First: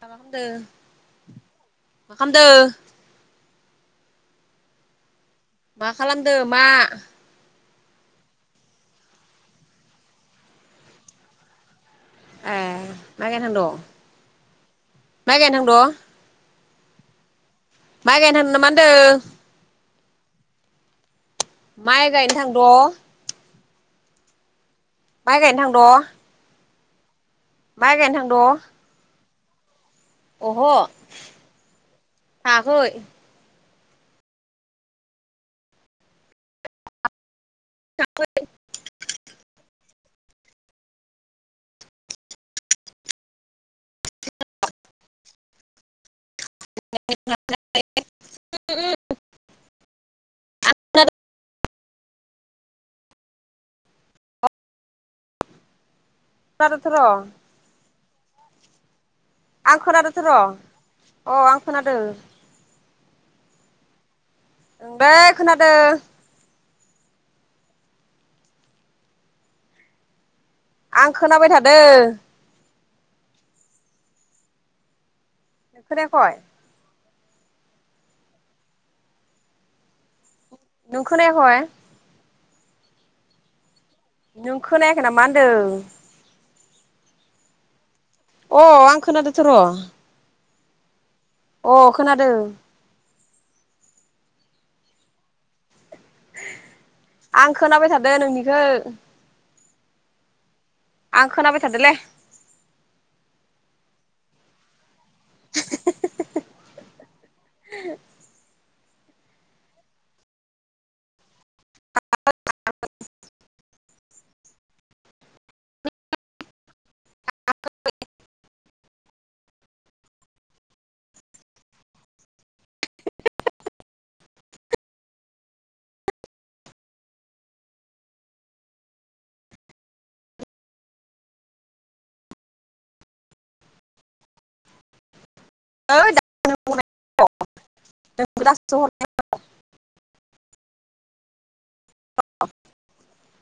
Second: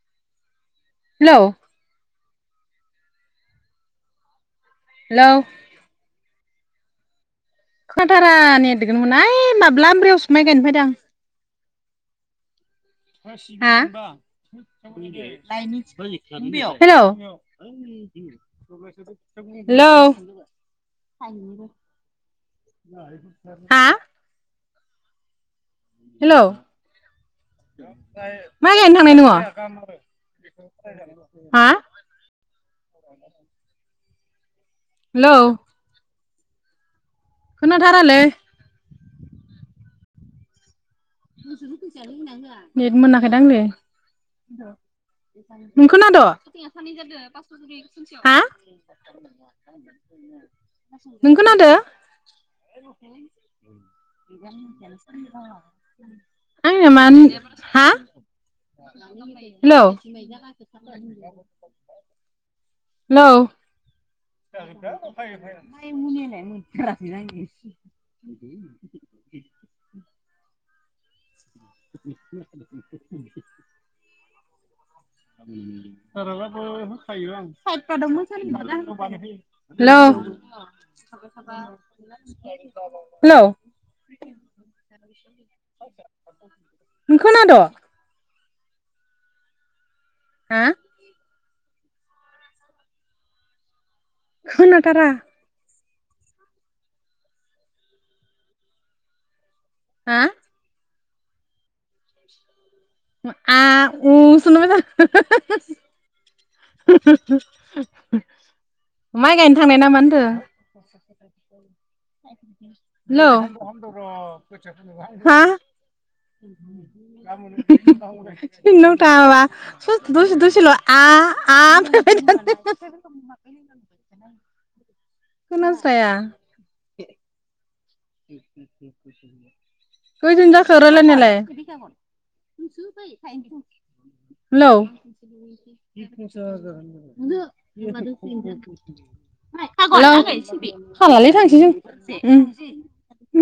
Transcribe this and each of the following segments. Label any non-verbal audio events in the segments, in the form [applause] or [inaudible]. मा हेलौ खामदो? हेलौ मा खालामदो मा? खोनाथारा नेदखोनो मोना ओइ माब्ला आमब्रियावसो माय गायनो फायदो आं। ए माइ गायनो थांद' हा माइ हेलौ माय गायनो थांदो नामा होनदो हेलौ माइ गायनो थांद? हा माइ गायनो थांद'? हेलौ माइ गायनो थांद' माइ गायनो थांनाय नोङ अह' हा थाङाखै हेलौ खोनाथारालै नेत मोनाखैदांलै नों खोना द' हा नों खोनादो [inaudible] खोनादोंथ' आंनिया र' मा हा हेल' आं खोनादोंथ' र' हेल' अ आं खोनादों ओंलै खोनादों [inaudible] आं खोनाबाय थादों [inaudible] [inaudible] नों खोनायाखय [inaudible] हेल' नों खोनायाखय हेल' खोनायाखै नामा नों होनदों खोनाद' अ आं खोनादोंथ' र'। हा। अ खोनादों। खोनाथारा। आं खोनाबाय थादों नोंनिखो। हा। आं खोनाबाय थादोलै। आ उ। माइ गायनो थांनाय नामा होनदों। हेल' हा। [inaudible] [unintelligible] खोनाखाया। खयदिन जाखो रायलायनायालाय। ओइ नोंखौ दासो हेलौ [inaudible] हालाय थांसै जों।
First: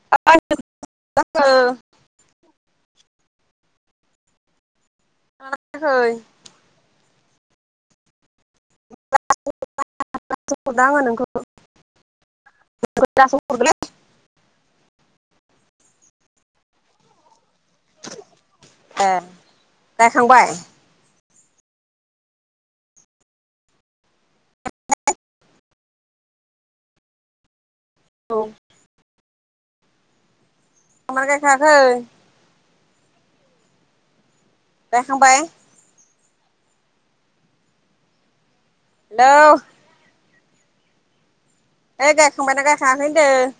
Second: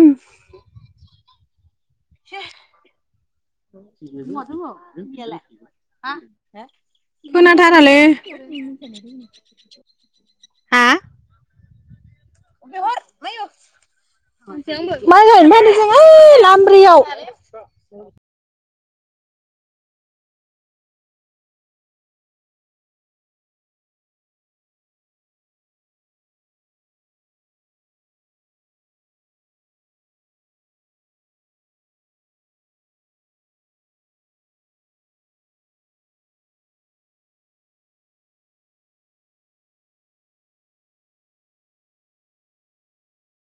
उम [unintelligible] खोनाथारालै। हा [unintelligible] माइ गायनो फायदों जों ओइ लामब्रैयाव। एह गायखांबाय। औ। [unintelligible] गायखांबाय। हेलौ। ओ गायखांबायना गायखाङाखै होनदों।